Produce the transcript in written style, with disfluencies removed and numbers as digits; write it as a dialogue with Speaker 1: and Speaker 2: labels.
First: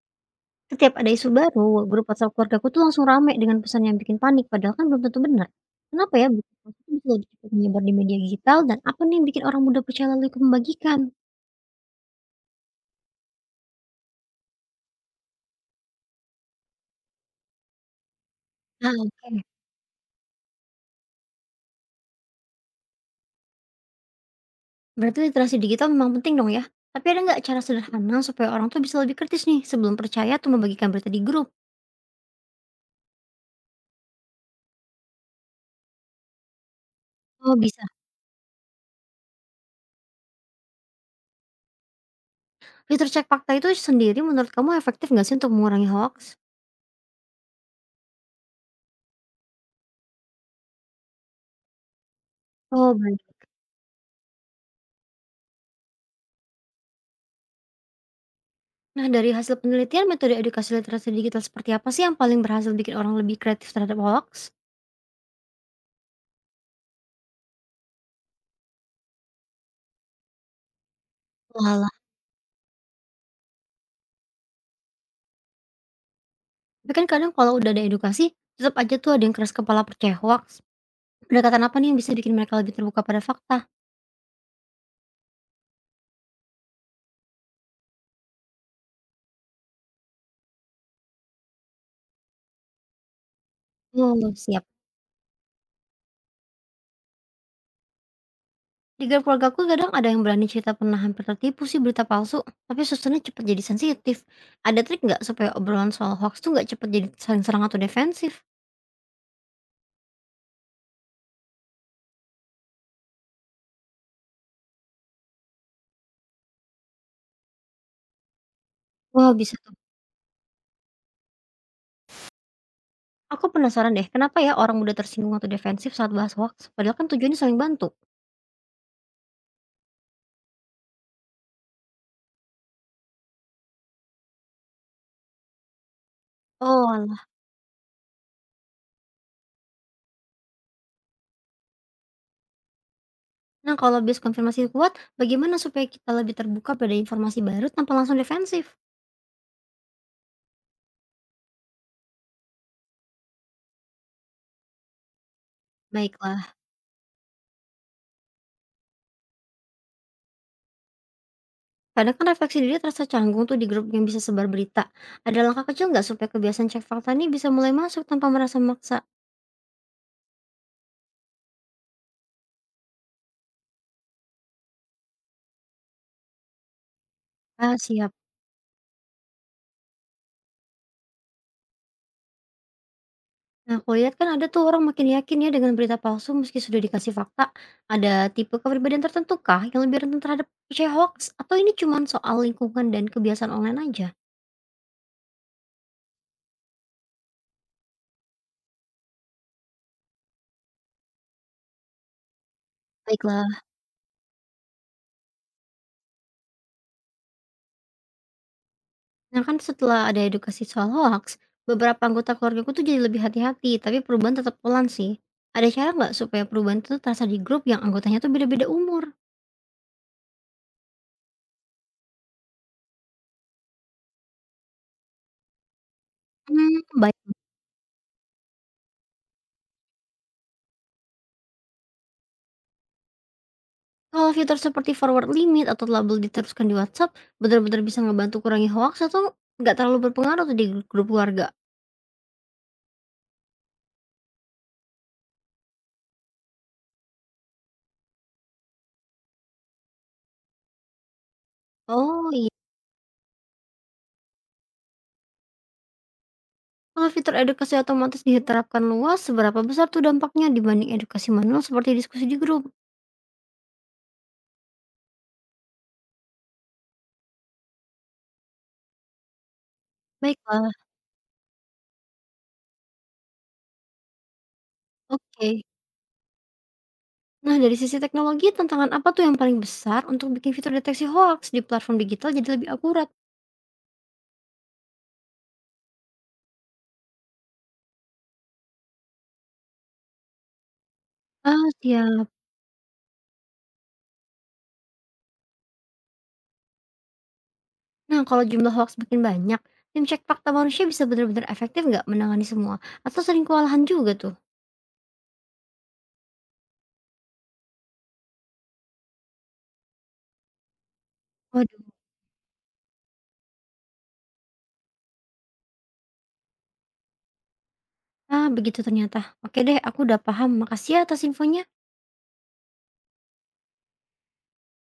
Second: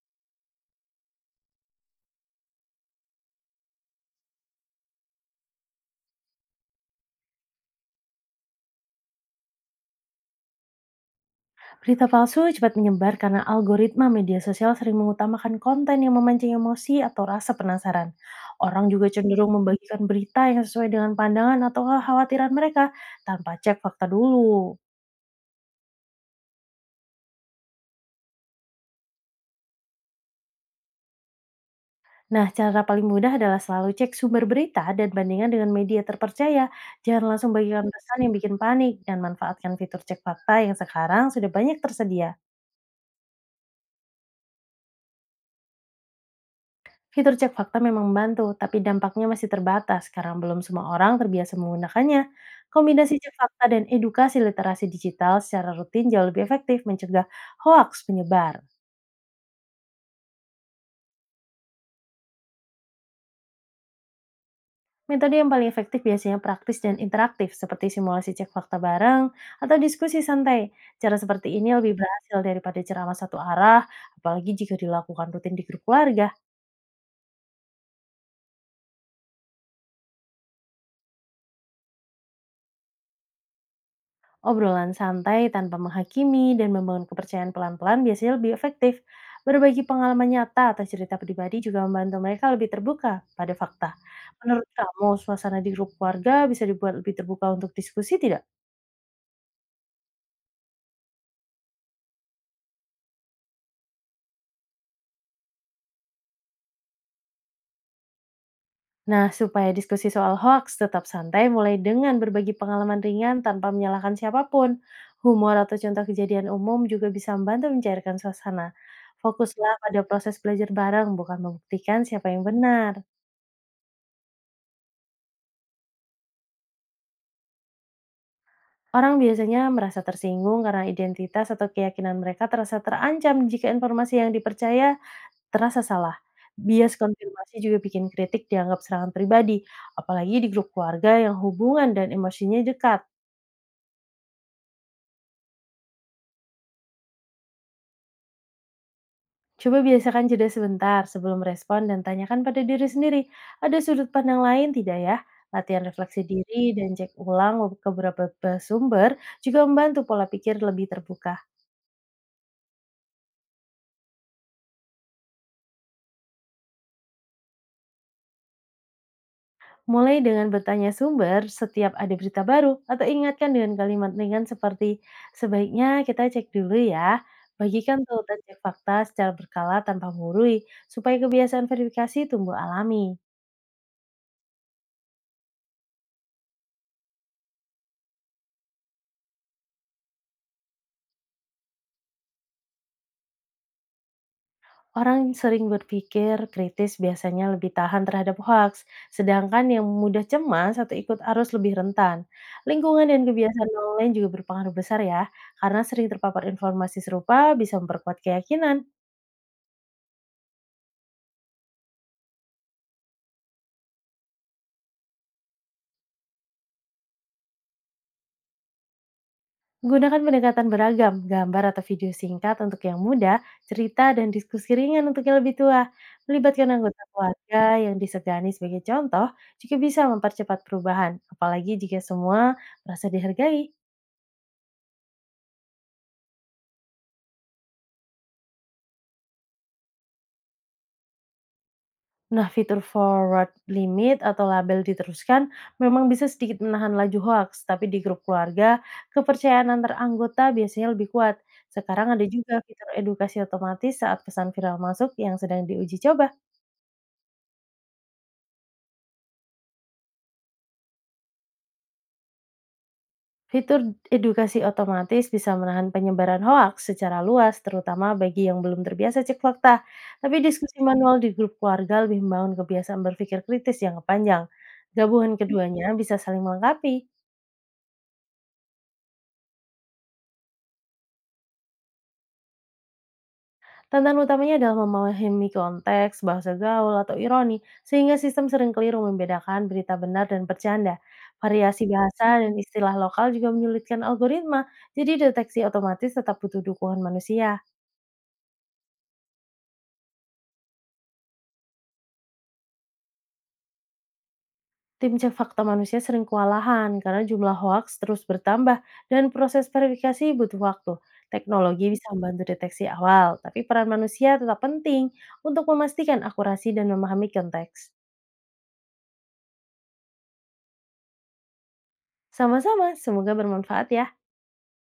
Speaker 1: Setiap ada isu baru, grup WhatsApp keluargaku tuh langsung rame dengan pesan yang bikin panik, padahal kan belum tentu benar. Kenapa ya berita palsu itu bisa lebih cepat menyebar di media digital dan apa nih yang bikin orang mudah percaya lalu ikut membagikan?
Speaker 2: Berita palsu cepat menyebar karena algoritma media sosial sering mengutamakan konten yang memancing emosi atau rasa penasaran. Orang
Speaker 1: Ah,
Speaker 2: juga
Speaker 1: oke.
Speaker 2: cenderung membagikan berita yang sesuai dengan pandangan atau kekhawatiran mereka tanpa cek fakta dulu.
Speaker 1: Berarti literasi digital memang penting dong ya. Tapi ada nggak cara sederhana supaya orang tuh bisa lebih kritis nih sebelum percaya atau membagikan berita di grup?
Speaker 2: Nah, cara paling mudah adalah selalu cek sumber berita dan bandingkan dengan media terpercaya. Jangan langsung
Speaker 1: Oh, bisa.
Speaker 2: bagikan pesan yang bikin panik dan manfaatkan fitur cek fakta yang sekarang sudah banyak tersedia.
Speaker 1: Fitur cek fakta itu sendiri menurut kamu efektif nggak sih untuk mengurangi hoax?
Speaker 2: Fitur cek fakta memang membantu, tapi dampaknya masih terbatas karena belum semua orang terbiasa menggunakannya.
Speaker 1: Oh,
Speaker 2: Kombinasi
Speaker 1: baik.
Speaker 2: cek fakta dan edukasi literasi digital secara rutin jauh lebih efektif mencegah hoaks penyebar.
Speaker 1: Nah, dari hasil penelitian metode edukasi literasi digital seperti apa sih yang paling berhasil bikin orang lebih kreatif terhadap hoax?
Speaker 2: Metode yang paling efektif biasanya praktis dan interaktif, seperti simulasi cek fakta bareng atau diskusi santai. Cara seperti ini
Speaker 1: Walah.
Speaker 2: lebih berhasil daripada ceramah satu arah, apalagi jika dilakukan rutin di grup keluarga.
Speaker 1: Tapi kan kadang kalau udah ada edukasi, tetap aja tuh ada yang keras kepala percaya percehok. Pendekatan apa nih yang bisa bikin mereka lebih terbuka pada fakta?
Speaker 2: Obrolan santai tanpa menghakimi dan membangun kepercayaan pelan-pelan biasanya lebih efektif. Berbagi pengalaman nyata atau cerita pribadi juga membantu mereka lebih terbuka pada fakta.
Speaker 1: Oh, siap.
Speaker 2: Menurut kamu, suasana di grup keluarga bisa dibuat lebih terbuka untuk diskusi tidak?
Speaker 1: Di grup keluargaku kadang ada yang berani cerita pernah hampir tertipu sih berita palsu, tapi suasananya cepat jadi sensitif. Ada trik nggak supaya obrolan soal hoax tuh nggak cepat jadi saling serang atau defensif?
Speaker 2: Nah, supaya diskusi soal hoax tetap santai, mulai dengan berbagi pengalaman ringan tanpa menyalahkan siapapun. Humor atau contoh kejadian umum juga bisa membantu mencairkan suasana.
Speaker 1: Wah, bisa tuh.
Speaker 2: Fokuslah pada proses belajar bareng, bukan membuktikan siapa yang benar.
Speaker 1: Aku penasaran deh, kenapa ya orang mudah tersinggung atau defensif saat bahas hoax? Padahal kan tujuannya saling bantu.
Speaker 2: Orang biasanya merasa tersinggung karena identitas atau keyakinan mereka terasa terancam jika informasi yang dipercaya terasa salah.
Speaker 1: Oh,
Speaker 2: Bias
Speaker 1: alah.
Speaker 2: konfirmasi juga bikin kritik dianggap serangan pribadi, apalagi di grup keluarga yang hubungan dan emosinya dekat.
Speaker 1: Nah, kalau bias konfirmasi kuat, bagaimana supaya kita lebih terbuka pada informasi baru tanpa langsung defensif?
Speaker 2: Coba biasakan jeda sebentar sebelum respon dan tanyakan pada diri sendiri, ada sudut pandang lain tidak ya? Latihan refleksi
Speaker 1: Baiklah.
Speaker 2: diri dan cek ulang beberapa sumber juga membantu pola pikir lebih terbuka.
Speaker 1: Kadang kan refleksi diri terasa canggung tuh di grup yang bisa sebar berita. Ada langkah kecil nggak supaya kebiasaan cek fakta ini bisa mulai masuk tanpa merasa maksa?
Speaker 2: Mulai dengan bertanya sumber setiap ada berita baru atau ingatkan dengan kalimat ringan seperti sebaiknya kita cek dulu ya.
Speaker 1: Ah,
Speaker 2: Bagikan
Speaker 1: siap.
Speaker 2: tuh dan cek fakta secara berkala tanpa menggurui supaya kebiasaan verifikasi tumbuh alami.
Speaker 1: Nah, aku lihat kan ada tuh orang makin yakin ya dengan berita palsu meski sudah dikasih fakta. Ada tipe kepribadian tertentu kah yang lebih rentan terhadap percaya hoax? Atau ini cuma soal lingkungan dan kebiasaan online aja?
Speaker 2: Orang sering berpikir kritis biasanya lebih tahan terhadap hoax, sedangkan yang mudah cemas atau ikut arus lebih rentan. Lingkungan dan
Speaker 1: Baiklah.
Speaker 2: kebiasaan online juga berpengaruh besar ya, karena sering terpapar informasi serupa bisa memperkuat keyakinan.
Speaker 1: Nah, kan setelah ada edukasi soal hoax, beberapa anggota keluargaku tuh jadi lebih hati-hati, tapi perubahan tetap pelan sih. Ada cara nggak supaya perubahan itu terasa di grup yang anggotanya tuh beda-beda umur?
Speaker 2: Gunakan pendekatan beragam, gambar atau video singkat untuk yang muda, cerita dan diskusi ringan untuk yang lebih tua. Melibatkan
Speaker 1: Hmm,
Speaker 2: anggota
Speaker 1: baik.
Speaker 2: keluarga yang disegani sebagai contoh juga bisa mempercepat perubahan, apalagi jika semua merasa dihargai.
Speaker 1: Kalau fitur seperti forward limit atau label diteruskan di WhatsApp, benar-benar bisa ngebantu kurangi hoax atau nggak terlalu berpengaruh tuh di grup keluarga?
Speaker 2: Nah, fitur forward limit atau label diteruskan memang bisa sedikit menahan laju hoax, tapi di grup keluarga, kepercayaan antar anggota biasanya lebih kuat. Sekarang ada
Speaker 1: Oh, iya.
Speaker 2: juga fitur edukasi otomatis saat pesan viral masuk yang sedang diuji coba.
Speaker 1: Kalau fitur edukasi otomatis diterapkan luas, seberapa besar tuh dampaknya dibanding edukasi manual seperti diskusi di grup?
Speaker 2: Fitur edukasi otomatis bisa menahan penyebaran hoaks secara luas, terutama bagi yang belum terbiasa cek fakta. Tapi
Speaker 1: Baiklah,
Speaker 2: diskusi manual di grup keluarga lebih membangun kebiasaan berpikir kritis jangka panjang. Gabungan
Speaker 1: oke.
Speaker 2: keduanya bisa saling melengkapi.
Speaker 1: Nah, dari sisi teknologi, tantangan apa tuh yang paling besar untuk bikin fitur deteksi hoax di platform digital jadi lebih akurat?
Speaker 2: Tantangan utamanya adalah memahami konteks, bahasa gaul, atau ironi, sehingga sistem sering keliru membedakan berita benar dan bercanda.
Speaker 1: Ah,
Speaker 2: Variasi
Speaker 1: siap.
Speaker 2: bahasa dan istilah lokal juga menyulitkan algoritma, jadi deteksi otomatis tetap butuh dukungan manusia.
Speaker 1: Nah, kalau jumlah hoax makin banyak, tim cek fakta manusia bisa benar-benar efektif nggak menangani semua? Atau sering kewalahan juga tuh?
Speaker 2: Tim cek fakta manusia sering kewalahan karena jumlah hoaks terus bertambah dan proses verifikasi butuh waktu. Teknologi
Speaker 1: Waduh.
Speaker 2: bisa membantu deteksi awal, tapi peran manusia tetap penting untuk memastikan akurasi dan memahami konteks.
Speaker 1: Ah, begitu ternyata. Oke deh, aku udah paham. Makasih ya atas infonya.
Speaker 2: Sama-sama, semoga bermanfaat ya.